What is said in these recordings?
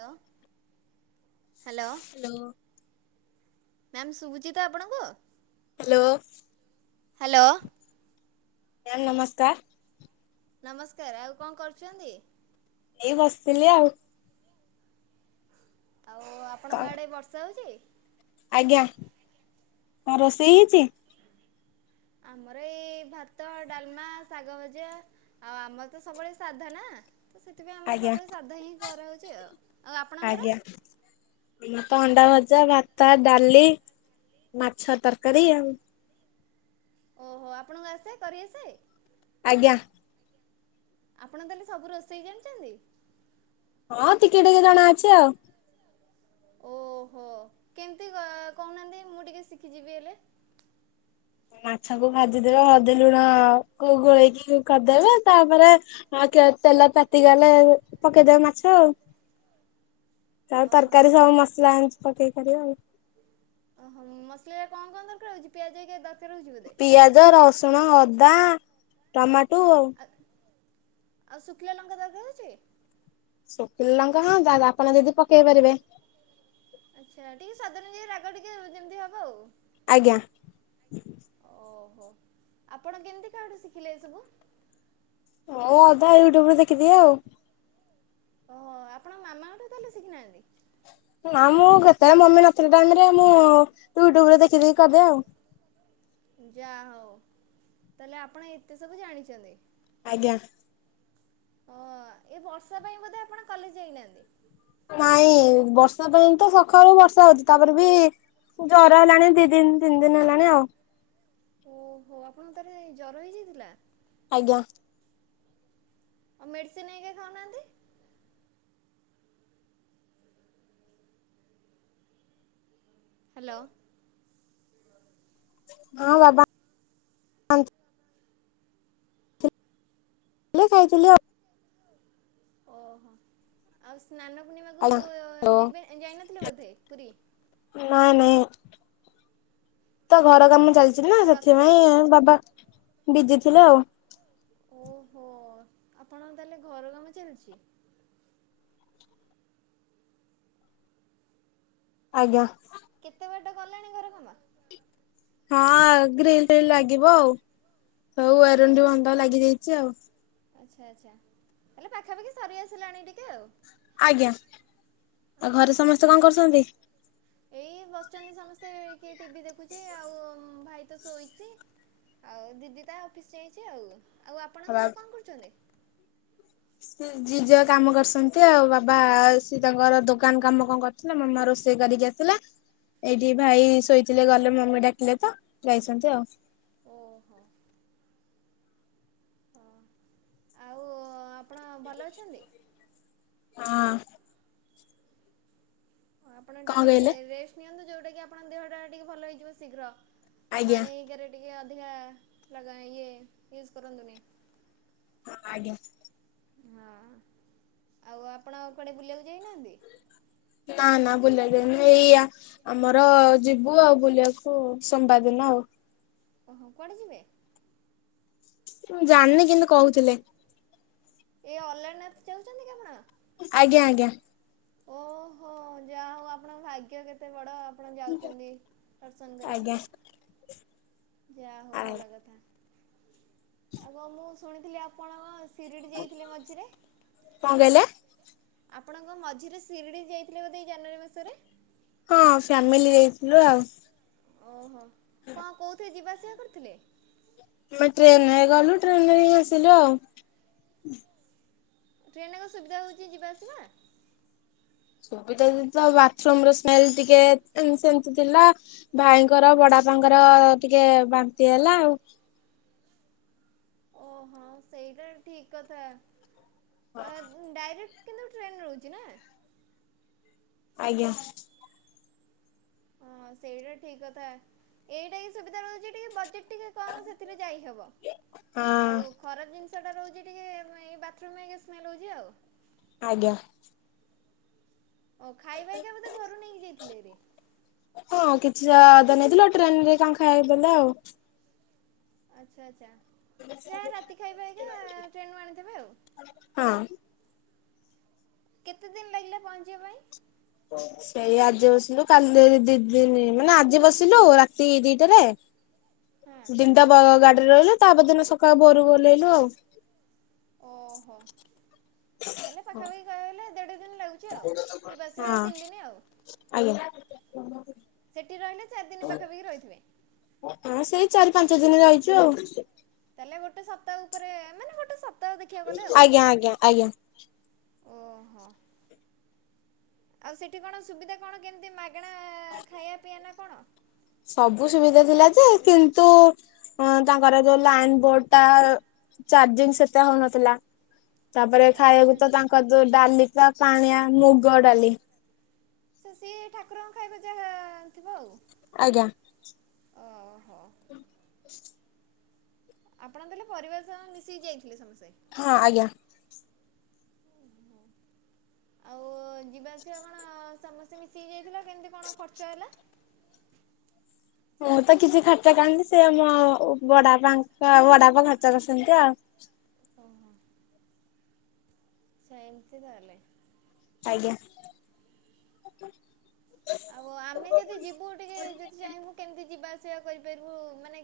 ଲୋ hello. Hello. Ma'am ଶୁଭୁଚିତ ଆପଣଙ୍କୁ? Hello. Hello. Ma'am ନମସ୍କାର। ନମସ୍କାର ଆଉ କଁ କରୁଚନ୍ତି? ଏଇ ବସିଥିଲି ଆଉ। ଆଉ ଆପଣଙ୍କ କଣ ଆଡ଼େ ବର୍ଷା ହୋଉଚି? ଆଜ୍ଞା କଁ ରୋଷେଇ ହେଇଛି? ଆମର ଏଇ ଭାତ ଡାଲମା ଶାଗ ଭଜା। ଆଉ ଆମର ତ ସବୁବେଳେ ସାଧା ନା। ତ ସେଥିପାଇଁ ଆମର ଆଜ୍ଞା ସବୁବେଳେ ସାଧା ହିଁ କରାହେଉଛି ଆଉ ଆଉ ଆପଣଙ୍କର? ଆମ ତ ଅଣ୍ଡା ଭଜା ଭାତ ଡାଲି ମାଛ ତରକାରୀ ଆଉ। ଓହୋ ଆପଣଙ୍କୁ ଆସେ କରିଆସେ? ଆଜ୍ଞା। ଆପଣ ତାହେଲେ ସବୁ ରୋଷେଇ ଜାଣିଚନ୍ତି? ହଁ ଟିକେ ଟିକେ ଜଣାଅଛି ଆଉ। ଓହୋ କେମିତି କ କହୁନାହାନ୍ତି ମୁଁ ଟିକେ ଶିଖିଯିବି ହେଲେ। ମାଛକୁ ଭାଜିଦବେ ହଲଦୀ ଲୁଣ କୁ ଗୋଳେଇକି କରିଦେବେ ତାପରେ ଆଉ ତେ ତେଲ ତାତିଗଲେ ପକେଇଦେବେ ମାଛ ଆଉ। [inaudible] ତାପରେ ତରକାରୀ ସବୁ ମସଲା [unintelligible] ପକେଇ କରିବ ଆଉ। ଅଁହଁ ମସଲାରେ କଁ କଣ ଦରକାର ହୋଉଛି ପିଆଜ ହେରିକା ଦରକାର ହୋଉଛି ବୋଧେ। ପିଆଜ, ରସୁଣ, ଅଦା, ଟମାଟୁ ଆଉ। ଆଉ ଶୁଖିଲା ଲଙ୍କା ଦରକାର ଅଛି? ଶୁକିଲା ଲଙ୍କା ହଁ ଯା ଯା ଆପଣ ଯଦି ପକେଇ ପାରିବେ। ଆଚ୍ଛା ଟିକେ ସ୍ଵାଦ ନାଗି ରାଗ ଟିକେ ଯେମିତି ହବ ଆଉ। ଆଜ୍ଞା। ଓହୋ ଆପଣ କେମିତି କାହାଠୁ ଶିଖିଲେ ଏସବୁ? ମୁଁ ଅଧା ୟୁଟ୍ୟୁବରୁ ଦେଖିଦିଏ ଆଉ। ଓହୋ ଆପଣ ମାମାଙ୍କଠୁ ତାହେଲେ ଶିଖିନାହାନ୍ତି? ନା ମୁଁ କେତେବେଳେ ମମି ନଥିଲା ଟାଇମ୍ ରେ ମୁଁ ୟୁଟ୍ୟୁବରୁ ଦେଖି ଦେଖି କରିଦିଏ ଆଉ। ଯା ହଉ ତାହେଲେ ଆପଣ ଏତେ ସବୁ ଜାଣିଛନ୍ତି। ଆଜ୍ଞା। [unintelligible] ଏ ବର୍ଷା ପାଇଁ ବୋଧେ ଆପଣ କଲେଜ ଯାଇନାହାନ୍ତି? ନାଇଁ ବର୍ଷା ପାଇଁ ତ ସଖାଳୁ ବର୍ଷା ହୋଉଚି ତାପରେ ବି ଜର ହେଲାଣି ଦି ଦିନ ତିନି ଦିନ ହେଲାଣି ଆଉ। ଓହୋ ଆପଣଙ୍କୁ ତାହେଲେ ଜର ହେଇଯାଇଥିଲା? ଆଜ୍ଞା। ଆଉ ମେଡ଼ିସିନ ନେଇକି ଖାଉନାହାନ୍ତି। ହାଲୋ। ହଁ ହଁ। [unintelligible] [unintelligible] ଓହୋ ଆଉ ସ୍ନାନପୂର୍ଣ୍ଣିମାକୁ ଆଜ୍ଞା ହ୍ୟାଲୋ। ଯିବେ ଯାଇନଥିଲେ ବୋଧେ ପୁରୀ? ନାଇଁ ନାଇଁ ତ ଘର କାମ ଚାଲ ଚିନା ଆଉ ସେଥିପାଇଁ ରଥଯାତ୍ରା ଆଉ ବାବା ବିଜି ଥିଲେ ଆଉ। ଓହୋ ଆପଣ ତାହେଲେ ଘର କାମ ଚାଲିଛି? ଆଜ୍ଞା। କେତେ ବାଟ ଗଲାଣି ଘର କାମ? ହଁ ଗ୍ରୀଲ ଫିଲ ଲାଗିବ ଆଉ, ଆଉ ଏରୁଣ୍ଡି ଓହୋ ବନ୍ଧ ଲାଗିଯାଇଛି ଆଉ। ଆଚ୍ଛା ଆଚ୍ଛା ହେଲେ ପାଖାପାଖି ସରିଆସିଲାଣି ଟିକେ ଆଉ। ଆଜ୍ଞା ଆଉ ଘରେ ଓହୋ। ସମସ୍ତେ କଣ କରୁଛନ୍ତି? ଏଇ ବସିଛନ୍ତି ସମସ୍ତେ କିଏ ଟିଭି ଦେଖୁଛି ଆଉ ଭାଇ ତ ଶୋଇଛି। ଆଉ ଦିଦି ତା ଅଫିସ ଯାଇଛି ଆଉ, ଆଉ ଆପଣଙ୍କ ଘରେ କଣ କରୁଛନ୍ତି? ସ୍କୁ ଯିଏ ଯା କାମ କରୁଛନ୍ତି ଆଉ ବାବା ସିଏ ତାଙ୍କର ଦୋକାନ କାମ କଣ କରୁଥିଲେ ମାମା ରୋଷେଇ କରିକି ଆ ଆସିଲା ଏଇଠି ଭାଇ ଶୋଇଥିଲେ ଗଲେ ମମି ଡାକିଲେ ତ ଯାଇଛନ୍ତି ଆଉ। ଓହୋ। ଆଉ ଆପଣ ହଁ ଭଲ ଅଛନ୍ତି? ଆଁ ହଁ ଆପଣ କଣ ଟିକେ କହିଲେ ରେଷ୍ଟ ନିଅନ୍ତୁ ଯେଉଁଟା କିି ଆପଣଙ୍କ ଦେହଟା ଟିକେ ଭଲ ହେଇଯିବ ଶୀଘ୍ର। ଆଜ୍ଞା ପାଣିିକରେ ଟିକେ ଅଧିକା ଲା ଇଏ ୟୁଜ୍ କରନ୍ତୁନି। ହଁ ଆଜ୍ଞା। ହଁ ଆଉ ଆପଣ କଆଡ଼େ ବୁଲିବାକୁ ଯାଇନାହାନ୍ତି? ନା ନା ବୁଲବାକୁ ଯାଇନି ଏଇଆ ଆମର ଯିବୁ ଆଉ ବୁଲିବାକୁ ସୋମବାର ଦିନ ଆଉ। ଓହୋ କୁଆଡେ ଯିବେ? ମୁଁ ଜାଣିନି କିନ୍ତୁ କହୁଥିଲେ। ଏ ଅଲାରନାଥ ଯାଉଛନ୍ତି କି ଆପଣ? ଆଜ୍ଞା ଆଜ୍ଞା। ଓହୋ ଯାହା ହଉ ଆପଣଙ୍କ ଭାଗ୍ୟ କେତେ ବଡ? ଆପଣ ଯାଉଛନ୍ତି ଦର୍ଶନ କରିବା ଆଜ୍ଞା ପାଇଁ।? ଆ ଯାହା ହଉ କଣ ଭଲ କଥା ଆଉ କଣ ମୁଁ ଶୁଣିଥିଲି ଆପଣ କଣ ସିରିଡ଼ି ଯାଇଥିଲେ ମଝିରେ? କଣ କହିଲେ? ଆପଣ କଣ ମଝିରେ ଶିରିଡ଼ି ଯାଇଥିଲେ ବୋଧେ ଏ ଜାନୁଆରୀ ମାସରେ? ହଁ ଫ୍ୟାମିଲି ଯାଇଥିଲୁ ଆଉ। ଓହୋ କଣ କୋଉଁଥିରେ ଯିବା ଆସିବା କରିଥିଲେ। ଆମେ ଟ୍ରେନରେ ଗଲୁ ଟ୍ରେନ ରେ ହିଁ ଆସିଲୁ ଆଉ। ଟ୍ରେନ କଣ ସୁବିଧା ହଉଛି ଯିବା ଆସିବା? ସୁବିଧା ତ ବାଥରୁମ ର ସ୍ମେଲ ଟିକେ ସେମିତି ଥିଲା। ଭାଇଙ୍କର ବଡପାଙ୍କର ଟିକେ ବାନ୍ତି ହେଲା ଆଉ। ଓହୋ ସେଇଟା ଠିକ କଥା ଆ ଡାଇରେକ୍ଟ କିନ୍ତୁ ଟ୍ରେନ ମିଳୁଛି ନା। ଆଜ୍ଞା। ହଁ ସେଇଟା ଠିକ କଥା ଏଇଟା ହିଁ ସୁବିଧା ମିଳୁଛି ଟିକେ ବଜେଟ ଟିକେ କଣ ସେଥିରେ ଯାଇହବ ହଁ ଆଉ ଖରାପ ଜିନିଷଟା ରହୁଛି ଟିକ ଏଇ ବାଥରୁମ ହେକା ସ୍ମେଲ୍ ହେଉଛି ଆଉ। ଆଜ୍ଞା। ଓ ଖାଇବା ହିକା ବୋଧେ ଘରୁକୁ ନେଇକି ଯାଇଥିଲେ ହେରି ହଁ କିଛି ଟା ଅଧା ନେଇଥିଲୁ ଟ୍ରେନରେ କଣ ଖାଇବା ଦେଲେ ଆଉ। ଆଚ୍ଛା ଆଚ୍ଛା ଯାହା ରାତି ଖାଇବା ଏରିକା ଟ୍ରେନ ରୁ ଆଣିଥିବେ ଆଉ। ହଁ। କେତେ ଦିନ ଲାଗିଲା ପହଞ୍ଚିବା ପାଇଁ? ସେଇ ଆଜି ବସିଲୁ କାଲି ଦି ଦିନି ମାନେ ଆଜି ବସିଲୁ ରାତି ଦିଟାରେ ହଁ। ଦିନିଟା ଗା ଗାଡିରେ ଗଲୁ ତାପରଦିନ ସକାଳୁ ଭୋରୁକୁ ଓହ୍ଲେଇଲୁ ଆଉ। ଓହୋ। ତାହେଲେ ପାଖାପାଖି କହିବାକୁଗଲେ ଦେଢ଼ ଦିନ ଲାଗୁଛି ଆଉ ଯିବା ଆସିବା ହଁ। ତିନି ଦିନ ଆଉ। ଆଜ୍ଞା। ସେଠି ରହିଲେ ଚାରିଦିନ ପାଖା ପାାଖି ରହିଥିବେ। ହଁ ସେଇ ଚାରି ପାଞ୍ଚ ଦିନ ରହିଛୁ ଆଉ। ତାହେଲେ ଗୋଟେ ସପ୍ତାହ ଉପରେ ମାନେ ଗୋଟେ ସପ୍ତାହ ଦେଖିବାକୁ ଗଲେ ଆଉ। ଆଜ୍ଞା ଆଜ୍ଞା ଆଜ୍ଞା ଓହୋ ଆଉ ସେଠି କଣ ସୁବିଧା କଣ କେମିତି ମାଗ୍। ଗେଣା ଖାଇବା ପିଇବା ନା କଣ। ସବୁ ସୁବିଧା ଥିଲା ଯେ କିନ୍ତୁ ତାଙ୍କର ଯୋଉ ଲାଇନ ବୋର୍ଡ ଟା। ଚାର୍ଜିଂ ସେତେ ହଉନଥିଲା। ତାପରେ ଓ ଆଚ୍ଛା ଖାଇବାକୁ ତ ଆଚ୍ଛା ତାଙ୍କର ଯୋଉ ଡାଲିିକା ପାଣିଆ ମୁଗ ଡାଲି। ତ ସିଏ ଠାକୁରଙ୍କ ଖାଇବା ଯାହା ଥିବ ଆଉ। ଆଜ୍ଞା। ଓହୋ। [unintelligible] ଆପଣ ତାହେଲେ ପରିବାର ସହ ମିଶିକି ଯାଇଥିଲେ ସମସ୍ତେ। ହଁ ଆଜ୍ଞା। [unintelligible] ଆଉ ଯିବା ଆସିବା କଣ ସମସ୍ତେ ମିଶିକ ଯାଇଥିଲ କେମିତି କଣ ଖର୍ଚ୍ଚ ହେଲା। ମୁଁ ତ କିଛି ଖର୍ଚ୍ଚ କରିନି ସେ ମୋ ବଡବାପା ଙ୍କ ବଡବାପା ଖର୍ଚ୍ଚ କରିଛନ୍ତି ଆଉ। ଓହୋ। ଆଛା ଏମିତି ତାହଲେ। ଆଜ୍ଞା। ଆଉ ଆମେ ଯଦି ଯିବୁ ଟିକେ ଯଦି ଚାହିଁବୁ କେମିତି ଯିବା ଆସିବା କରିପାରିବୁ ମାନେ।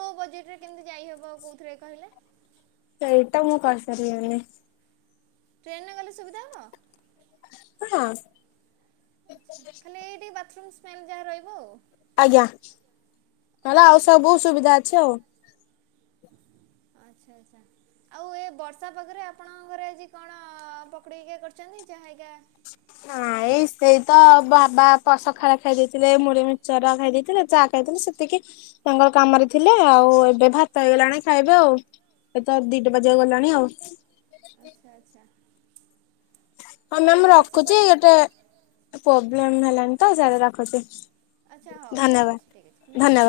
ନୋ ବଜେଟ୍ ରେ କେମିତି ଯାଇହବ କୋଉଥିରେ କହିଲେ। ସେଇଟା ମୁଁ କହିପାରିବିନି। ଟ୍ରେନ୍ ରେ ଗଲେ ସୁବିଧା ହବ। ହଁ। ଖାଲି ଏଇ ଟିକେ ବାଥରୁମ୍ ସ୍ମେଲ୍ ଯାହା ରହିବ ଆଉ। ଆଜ୍ଞା ନହେଲେ ଆଉ ଓହୋ ସବୁ ସୁବିଧା ଅଛି ଆଉ। ଆଚ୍ଛା ଆଚ୍ଛା। ଆଉ ଏ ବର୍ଷା ପାଗରେ ଆପଣଙ୍କ ଘରେ ଆଜି କଣ ପକୁଡ଼ି ଘରିକା କରିଛନ୍ତି ଚାହା ଘରିକା। ନାଇଁ ସେଇ ତ ବାପା ପ ସକାଳେ ଖାଇ ଦେଇଥିଲେ ମୁଢି ମିକ୍ସଚର ଖାଇ ଦେଇେଥିଲେ ଚା। ଖାଇଥିଲି ସେତିକି ତାଙ୍କର କାମରେ ଥିଲେ ଆଉ ଏବେ ଭାତ ହେଇଗଲାଣି ଖାଇବେ ଆଉ। ଏ ତ ଦିଟା ବଜିବାକୁ ଗଲାଣି ଆଉ। ଆଚ୍ଛା ଆଚ୍ଛା। ହଁ ଆଉ ମ୍ୟାମ୍ ଏ ବର୍ଷ ରଖୁଛି କୁଆଡ଼େ ଗୋଟେ ପ୍ରୋବ୍ଲେମ୍ ହେଲାଣିି ତ ସାଡେ ରଖୁଛି‌। ଆଚ୍ଛା ହଉ ଠିକ୍ ଅଛି ଠିକ୍ ଅଛି ଧନ୍ୟବାଦ।